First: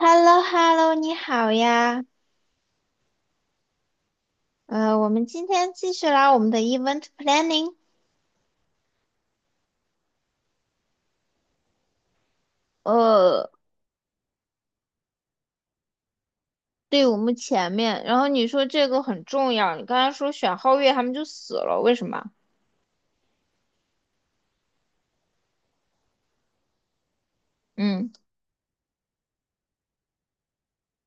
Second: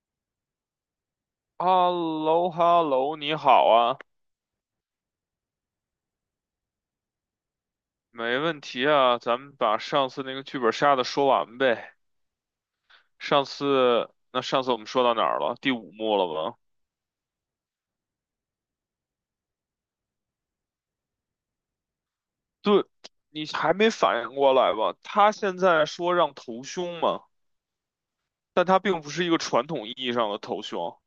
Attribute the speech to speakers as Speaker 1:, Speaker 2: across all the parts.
Speaker 1: h e l l o h e l l o 你好
Speaker 2: h e l
Speaker 1: 呀。
Speaker 2: l o h e l l o 你好啊，
Speaker 1: 我们今天继续来我们的 event planning。
Speaker 2: 没问题啊，咱们把上次那个剧本杀的说完呗。上
Speaker 1: 呃
Speaker 2: 次，那上次我们说到哪儿了？第五幕了吧？
Speaker 1: 队伍目前面。然后你说这个很重要，你刚才说选皓月他们就死了，为什么？
Speaker 2: 对，你还没反应过来吧？他现在说让投凶嘛，
Speaker 1: 嗯
Speaker 2: 但他并不是一个传统意义上的投凶。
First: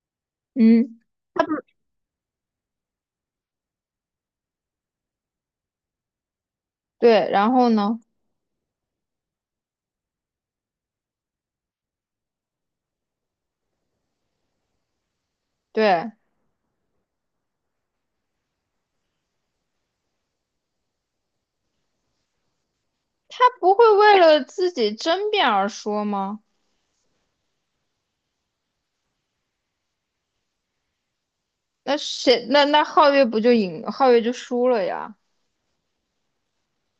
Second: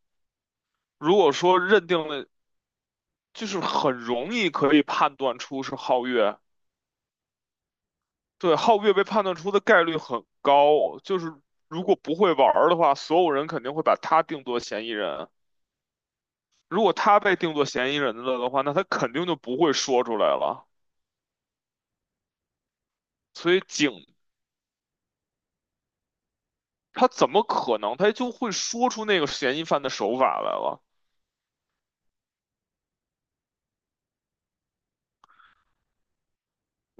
Speaker 1: 嗯，
Speaker 2: 如果
Speaker 1: 他
Speaker 2: 说认定了，就是很容易可以判断出是皓月，
Speaker 1: 对，然后呢？
Speaker 2: 对，皓月被判断出的概率很高，就是如果不会玩儿的话，所有人肯定会把他定作嫌疑人。
Speaker 1: 对，
Speaker 2: 如果他被定作嫌疑人了的话，那他肯定就不会说出来了。
Speaker 1: 他
Speaker 2: 所以
Speaker 1: 不会
Speaker 2: 警
Speaker 1: 为了自己争辩而说吗？
Speaker 2: 他怎么可能他就会说出那个嫌疑犯的手法来了？
Speaker 1: 那谁？那皓月不就赢？皓月就输了呀。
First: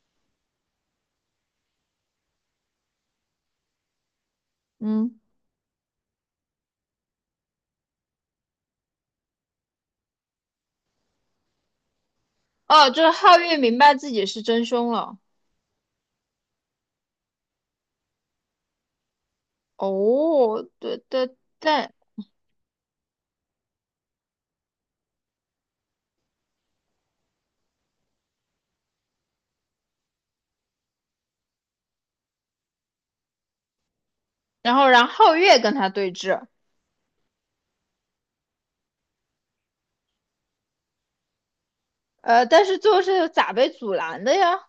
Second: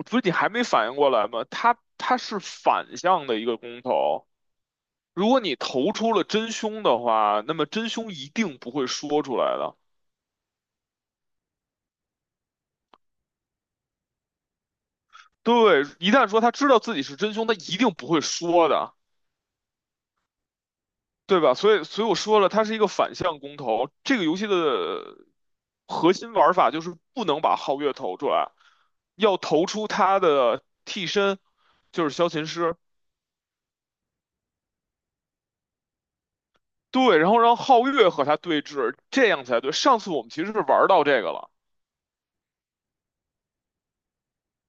Speaker 2: 不是你还没反应过来吗？他是反向的一个公投，
Speaker 1: 嗯。
Speaker 2: 如果你投出了真凶的话，那么真凶一定不会说出来的。
Speaker 1: 哦，就是皓月明白自己是真凶了。
Speaker 2: 对，一旦说他知道自己是真凶，他一定不会说的。
Speaker 1: 哦，对对，
Speaker 2: 对吧？所以，
Speaker 1: 对。
Speaker 2: 所以我说了，它是一个反向公投。这个游戏的核心玩法就是不能把皓月投出来，要投出他的替身，就是萧琴师。
Speaker 1: 然后让皓月跟他对峙。
Speaker 2: 对，然后让皓月和他对峙，这样才对。上次我们其实是玩到这个了，
Speaker 1: 但是最后是咋被阻拦的呀？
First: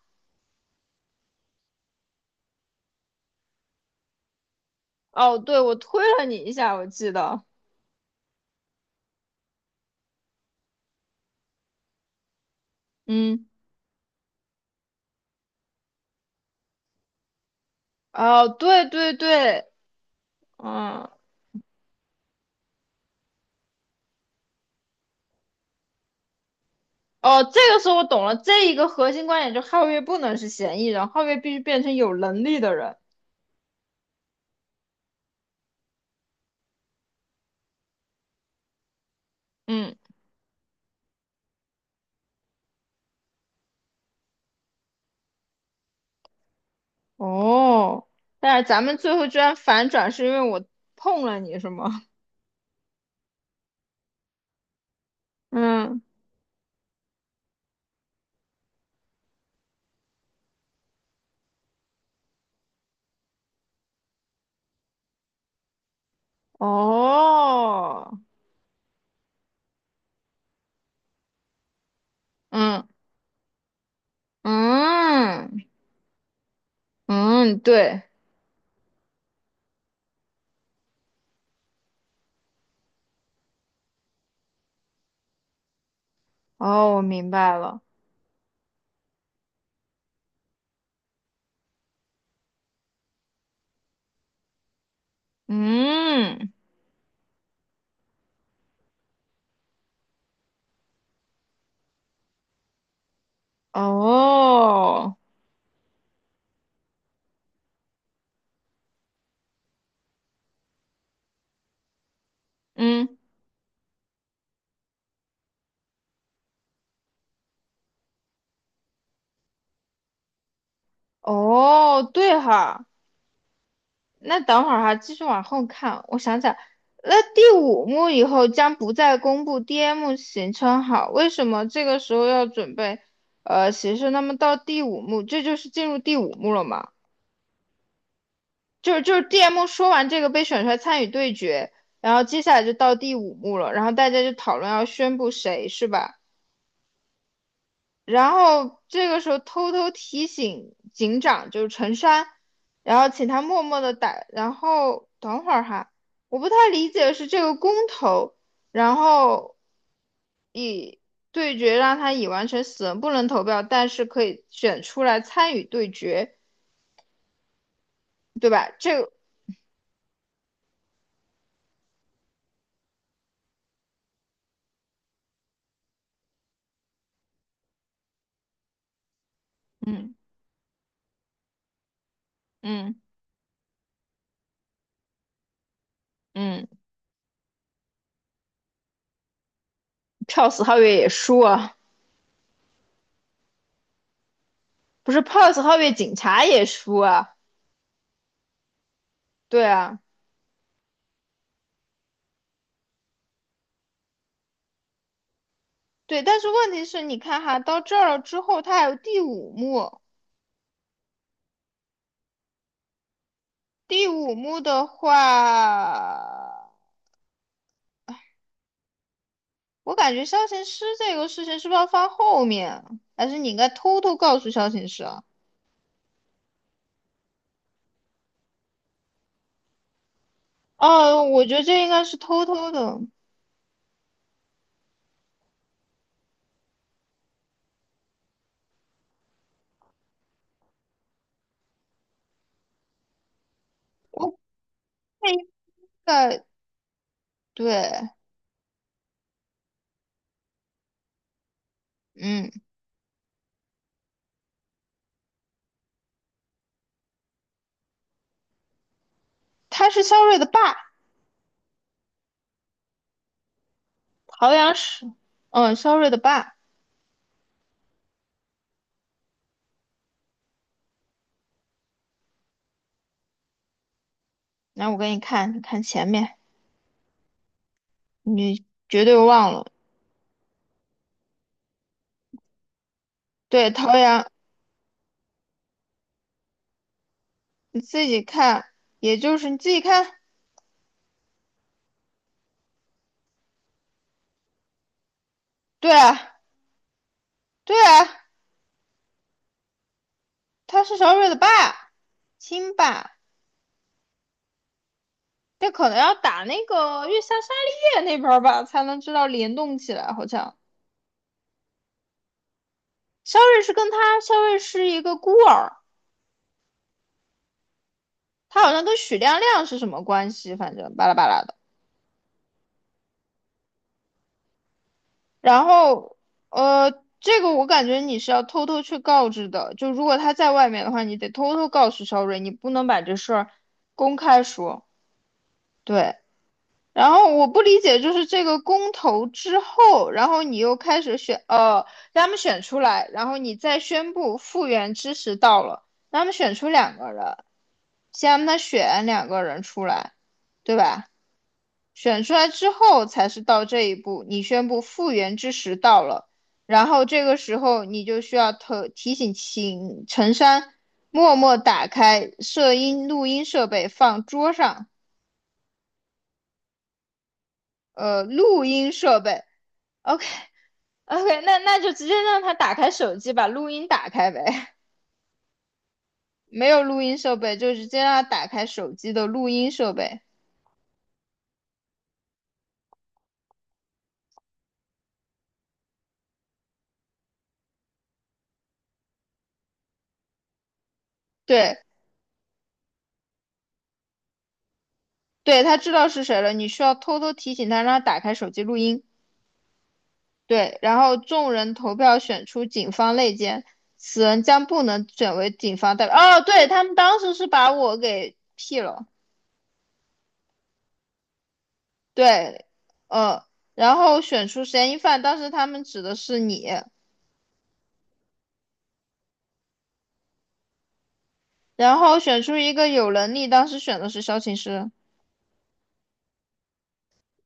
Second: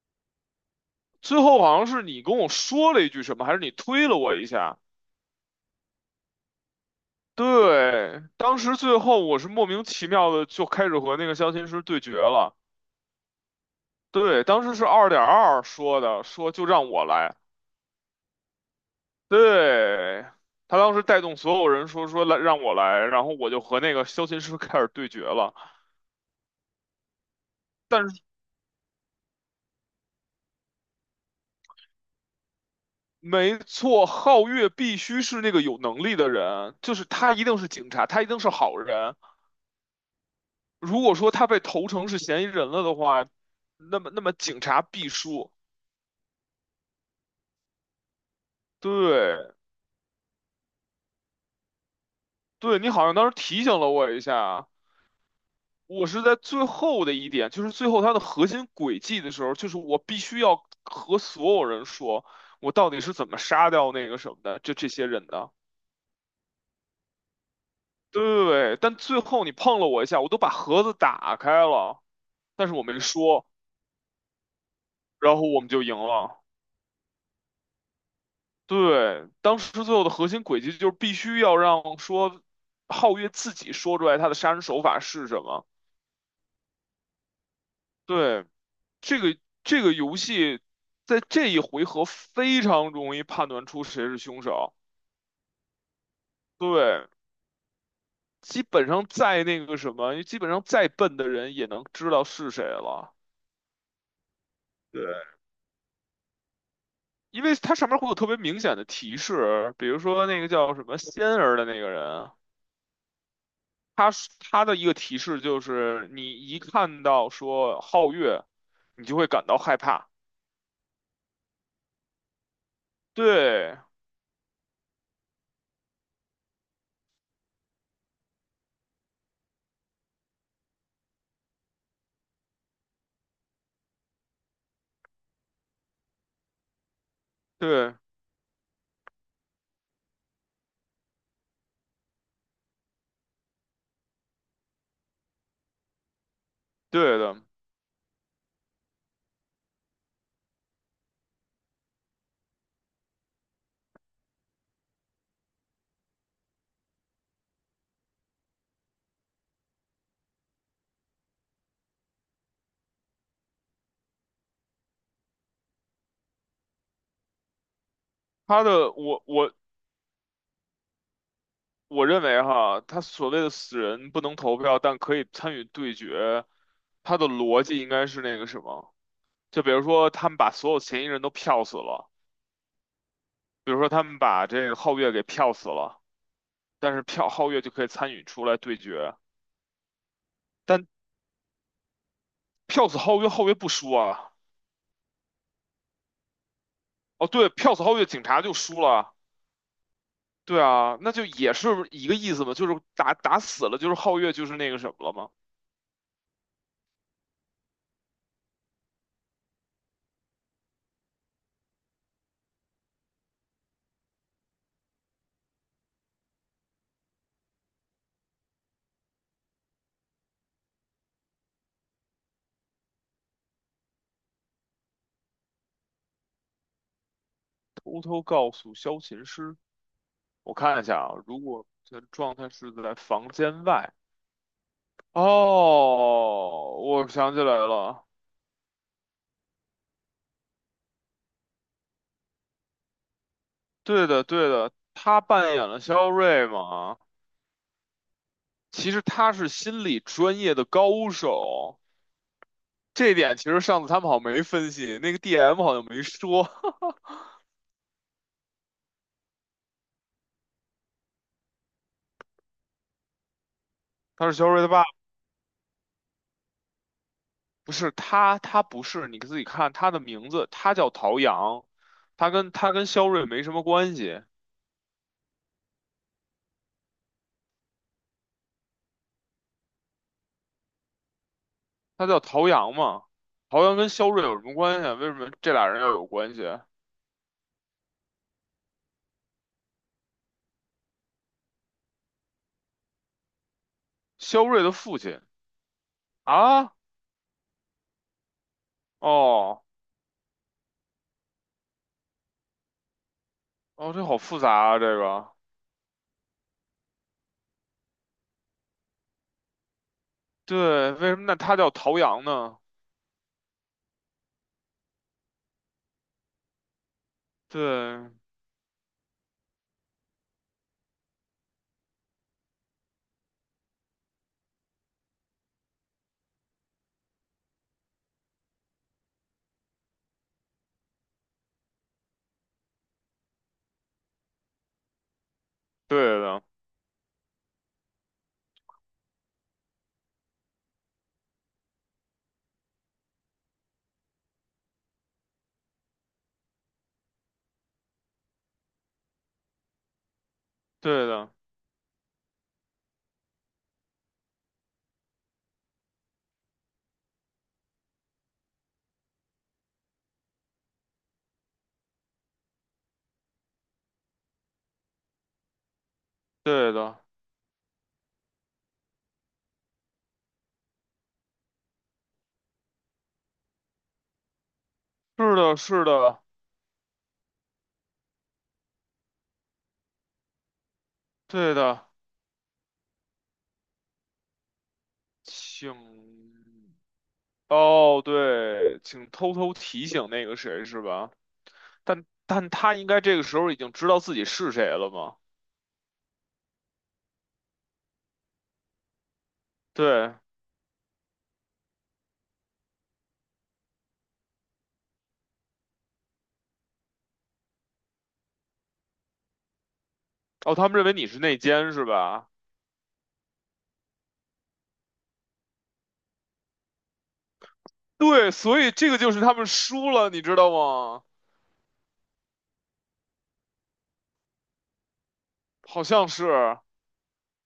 Speaker 2: 最后好像是你跟我说了一句什么，还是你推了我一下？
Speaker 1: 哦，对，我推了你一下，我记得。
Speaker 2: 对，当时最后我是莫名其妙的就开始和那个萧琴师对决了。
Speaker 1: 嗯。
Speaker 2: 对，当时是二点二说的，说就让我来。
Speaker 1: 哦，对对对。
Speaker 2: 对，他当时
Speaker 1: 嗯。
Speaker 2: 带动所有人说来让我来，然后我就和那个萧琴师开始对决了。
Speaker 1: 哦，这个时候我
Speaker 2: 但是
Speaker 1: 懂了，这一个核心观点就是皓月不能是嫌疑人，皓月必须变成有能力的人。
Speaker 2: 没错，皓月必须是那个有能力的人，就是他一定是警察，他一定是好人。
Speaker 1: 嗯。
Speaker 2: 如果说他被投诚是嫌疑人了的话，那么警察必输。
Speaker 1: 哦，但是咱们最后居
Speaker 2: 对，
Speaker 1: 然反转，是因为我碰了你是吗？
Speaker 2: 对你好像当时提醒了我一下，
Speaker 1: 嗯。
Speaker 2: 我是在最后的一点，就是最后它的核心轨迹的时候，就是我必须要和所有人说，我到底是怎么杀掉那个什么的，就这些人的。
Speaker 1: 哦。
Speaker 2: 对，但最后你碰了我一下，我都把盒子打开了，但是我
Speaker 1: 嗯
Speaker 2: 没说，然后我
Speaker 1: 嗯
Speaker 2: 们就赢了。
Speaker 1: 嗯。对。
Speaker 2: 对，当时最后的核心轨迹就是必须要让说皓月自己说出来他的杀人手法是什么。
Speaker 1: 哦，我明白了。
Speaker 2: 对，这个这个游戏在这一回合非常容易判断出谁是凶手。
Speaker 1: 嗯。
Speaker 2: 对，基本上再那个什么，基本上再笨的人也能知道是谁了。对，
Speaker 1: 哦。
Speaker 2: 因为它上面会有特别明显的提示，比如说那个叫什么仙儿的那个人，
Speaker 1: 嗯。
Speaker 2: 他是他的一个提示就是你一看到说皓月，你就会感到害怕。
Speaker 1: 哦，对哈。
Speaker 2: 对
Speaker 1: 那等会儿哈，继续往后看，我想想。那第五幕以后将不再公布 DM 行程好，为什么这个时候要准备行程？那么到第五幕，这就是进入第五幕了嘛？
Speaker 2: 对
Speaker 1: 就是DM 说完这个被选出来参与对决，然后接下来就到第五幕了，然后大家就讨论要宣布谁是吧？
Speaker 2: 对的，
Speaker 1: 然后这个时候偷偷提醒警长，就是陈山，然后请他默默的打，然后等会儿哈，我不太理解是这个公投，然后对决让他已完成死人不能投票，但是可以选出来参与对决，对
Speaker 2: 他
Speaker 1: 吧？
Speaker 2: 的
Speaker 1: 这个，
Speaker 2: 我认为哈，他所谓的死人不能投票，但可以参与对决，他的逻辑应该是那个什么，就比如说
Speaker 1: 嗯
Speaker 2: 他们把所有嫌疑人都票死了，
Speaker 1: 嗯
Speaker 2: 比如说他们把这个皓月给票死了，
Speaker 1: 嗯。
Speaker 2: 但是票皓月就可以参与出来对决，
Speaker 1: 票死皓
Speaker 2: 但
Speaker 1: 月也输啊。
Speaker 2: 票死皓月，皓月不输啊。
Speaker 1: 不是票死皓月警察也输
Speaker 2: 哦，
Speaker 1: 啊。
Speaker 2: 对，票死皓月，警察就输了。
Speaker 1: 对啊。
Speaker 2: 对啊，那就也是一个意思嘛，就是打打死了，就是皓月就是那个什么了嘛。
Speaker 1: 对，但是问题是，你看哈，到这儿了之后，他还有第五幕。第五幕的话，我感觉肖琴师这个事情是不是要放后面，还是你应该偷偷告诉肖琴师啊？
Speaker 2: 偷偷告诉萧琴师。我看一下啊，
Speaker 1: 哦，
Speaker 2: 如
Speaker 1: 我觉得
Speaker 2: 果
Speaker 1: 这应
Speaker 2: 这
Speaker 1: 该是
Speaker 2: 状
Speaker 1: 偷
Speaker 2: 态
Speaker 1: 偷
Speaker 2: 是在
Speaker 1: 的，
Speaker 2: 房间外，哦，我想起来了，对的，
Speaker 1: 我
Speaker 2: 对的，他
Speaker 1: 这应
Speaker 2: 扮演了肖
Speaker 1: 该
Speaker 2: 瑞嘛，
Speaker 1: 对。
Speaker 2: 其实他是心理专业的高手，
Speaker 1: 嗯。
Speaker 2: 这一点其实上次他们好像没分析，那个 DM 好像没说
Speaker 1: 他是肖睿的爸，
Speaker 2: 他是肖
Speaker 1: 陶
Speaker 2: 瑞的
Speaker 1: 阳
Speaker 2: 爸爸，
Speaker 1: 是，嗯，肖睿的爸。
Speaker 2: 不是他，他不是，你自己看他的名字，他叫陶阳，他跟肖瑞没什么关系，
Speaker 1: 来，我给你看，你看前面，你绝对忘了。
Speaker 2: 他叫陶阳嘛。陶
Speaker 1: 对，
Speaker 2: 阳跟
Speaker 1: 陶
Speaker 2: 肖瑞
Speaker 1: 阳。
Speaker 2: 有什么关系啊？为什么这俩人要有关系？
Speaker 1: 你自己看，也就是你自己看。
Speaker 2: 肖瑞的父亲
Speaker 1: 对啊。
Speaker 2: 啊，
Speaker 1: 对啊，
Speaker 2: 哦
Speaker 1: 他是萧睿的爸，亲爸。
Speaker 2: 哦，这好复杂啊，这个
Speaker 1: 这可能要打那个月下沙利叶那边儿吧，才能知道联动起来。好像
Speaker 2: 对，为什么那他叫陶阳呢？
Speaker 1: 肖瑞是跟他，肖瑞是一个孤儿，
Speaker 2: 对，
Speaker 1: 他好像跟许亮亮是什么关系，反正巴拉巴拉的。然后，呃，这个我感觉你是要偷偷去告知的，就如果他在外面的话，你得偷偷告诉肖瑞，你不能把这事儿公开说。
Speaker 2: 对
Speaker 1: 对，
Speaker 2: 的，
Speaker 1: 然后我不理解，就是这个公投之后，然后你又开始选，让他们选出来，然后你再宣布复原之时到了，让他们选出两个人，先让他选两个人出来，对吧？
Speaker 2: 对的，
Speaker 1: 选出来之后才是到这一步，你宣布复原之时到了，然后这个时候你就需要特提醒请陈山默默打开摄音录音设备，放桌上，
Speaker 2: 对的，
Speaker 1: 录音设备，OK。OK,那那就直接让他打开手机，把录音打开呗。
Speaker 2: 是的，是的，
Speaker 1: 没有录音设备，就直接让他打开手机的录音设备。
Speaker 2: 对的，请哦，对，请偷偷提醒那个谁是吧？
Speaker 1: 对。
Speaker 2: 但他应该这个时候已经知道自己是谁了吗？
Speaker 1: 对，他知道是谁了，你需要偷偷提醒他，让他打开手机录音。
Speaker 2: 对，
Speaker 1: 对，然后众人投票选出警方内奸，此人将不能选为警方代表。哦，对，他们当时是把我给 P 了。
Speaker 2: 哦，他们认为你是内奸是吧？
Speaker 1: 对，呃，然后选出嫌疑犯，当时他们指的是你，
Speaker 2: 对，所以这个就是他们输了，你知道吗？
Speaker 1: 然后选出一个有能力，当时选的是萧琴师。
Speaker 2: 好像是。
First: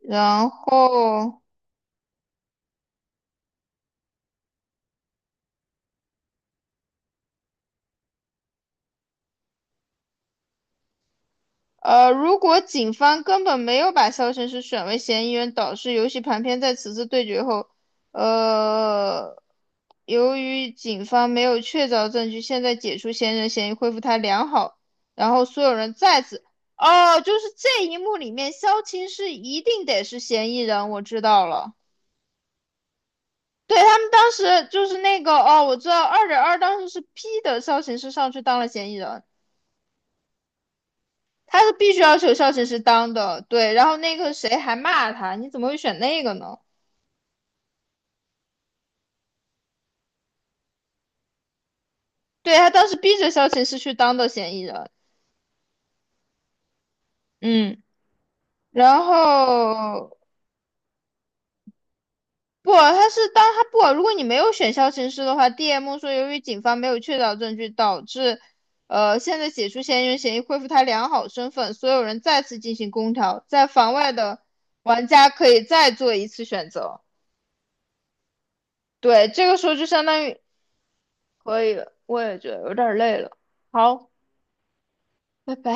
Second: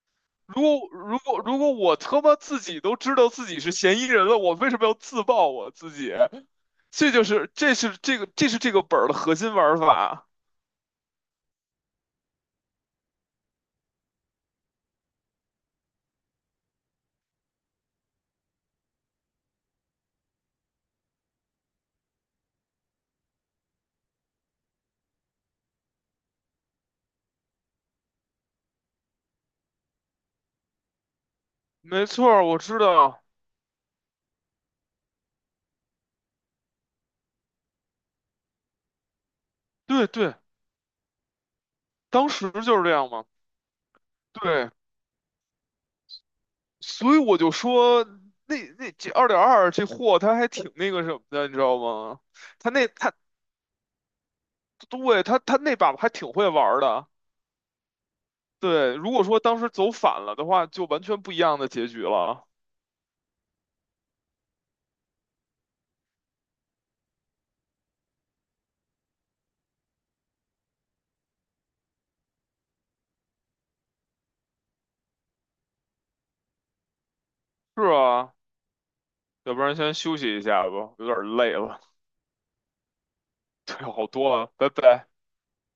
Speaker 1: 然
Speaker 2: 如果如果
Speaker 1: 后，
Speaker 2: 如果我他妈自己都知道自己是嫌疑人了，我为什么要自爆我自己？这就是这是这个这是这个本儿的核心玩法。
Speaker 1: 如果警方根本没有把肖申是选为嫌疑人，导致游戏盘片在此次对决后，呃，由于警方没有确凿证据，现在解除嫌疑人嫌疑，恢复他良好，然后所有人再次，哦，就是这一幕里面，萧晴是一定得是嫌疑人，我知道了。
Speaker 2: 没错儿我知道，
Speaker 1: 对，他们当时就是那个哦，我知道二点二当时是 P 的萧琴是上去当了嫌疑人，
Speaker 2: 对对，
Speaker 1: 他是必须要
Speaker 2: 当
Speaker 1: 求
Speaker 2: 时
Speaker 1: 校审
Speaker 2: 就
Speaker 1: 是
Speaker 2: 是这样
Speaker 1: 当
Speaker 2: 嘛。
Speaker 1: 的，对。然后那个谁
Speaker 2: 对，
Speaker 1: 还骂他，你怎么会选那个呢？
Speaker 2: 所以我就说那那这二点二这货他还挺那个什么的，你知道吗？
Speaker 1: 对他
Speaker 2: 他
Speaker 1: 当
Speaker 2: 那
Speaker 1: 时
Speaker 2: 他
Speaker 1: 逼着校庆是去当的嫌疑人。
Speaker 2: 对他那把还挺会玩儿的。
Speaker 1: 嗯。
Speaker 2: 对，
Speaker 1: 然
Speaker 2: 如果说当时走
Speaker 1: 后
Speaker 2: 反了的话，就完全不一样的结局了。
Speaker 1: 不，他是当他不，如果你没有选校庆师的话，DM 说由于警方没有确凿证据，导致现在解除嫌疑人嫌疑，恢复他良好身份，所有人再次进行公调，在房外的玩家可以再做一次选择。
Speaker 2: 是啊。
Speaker 1: 对，这
Speaker 2: 要
Speaker 1: 个
Speaker 2: 不
Speaker 1: 时候
Speaker 2: 然
Speaker 1: 就
Speaker 2: 先
Speaker 1: 相
Speaker 2: 休
Speaker 1: 当
Speaker 2: 息
Speaker 1: 于
Speaker 2: 一下吧，有点累
Speaker 1: 可以
Speaker 2: 了。
Speaker 1: 了，我也觉得有点累了。
Speaker 2: 对，好
Speaker 1: 好，
Speaker 2: 多了，拜拜。
Speaker 1: 拜拜。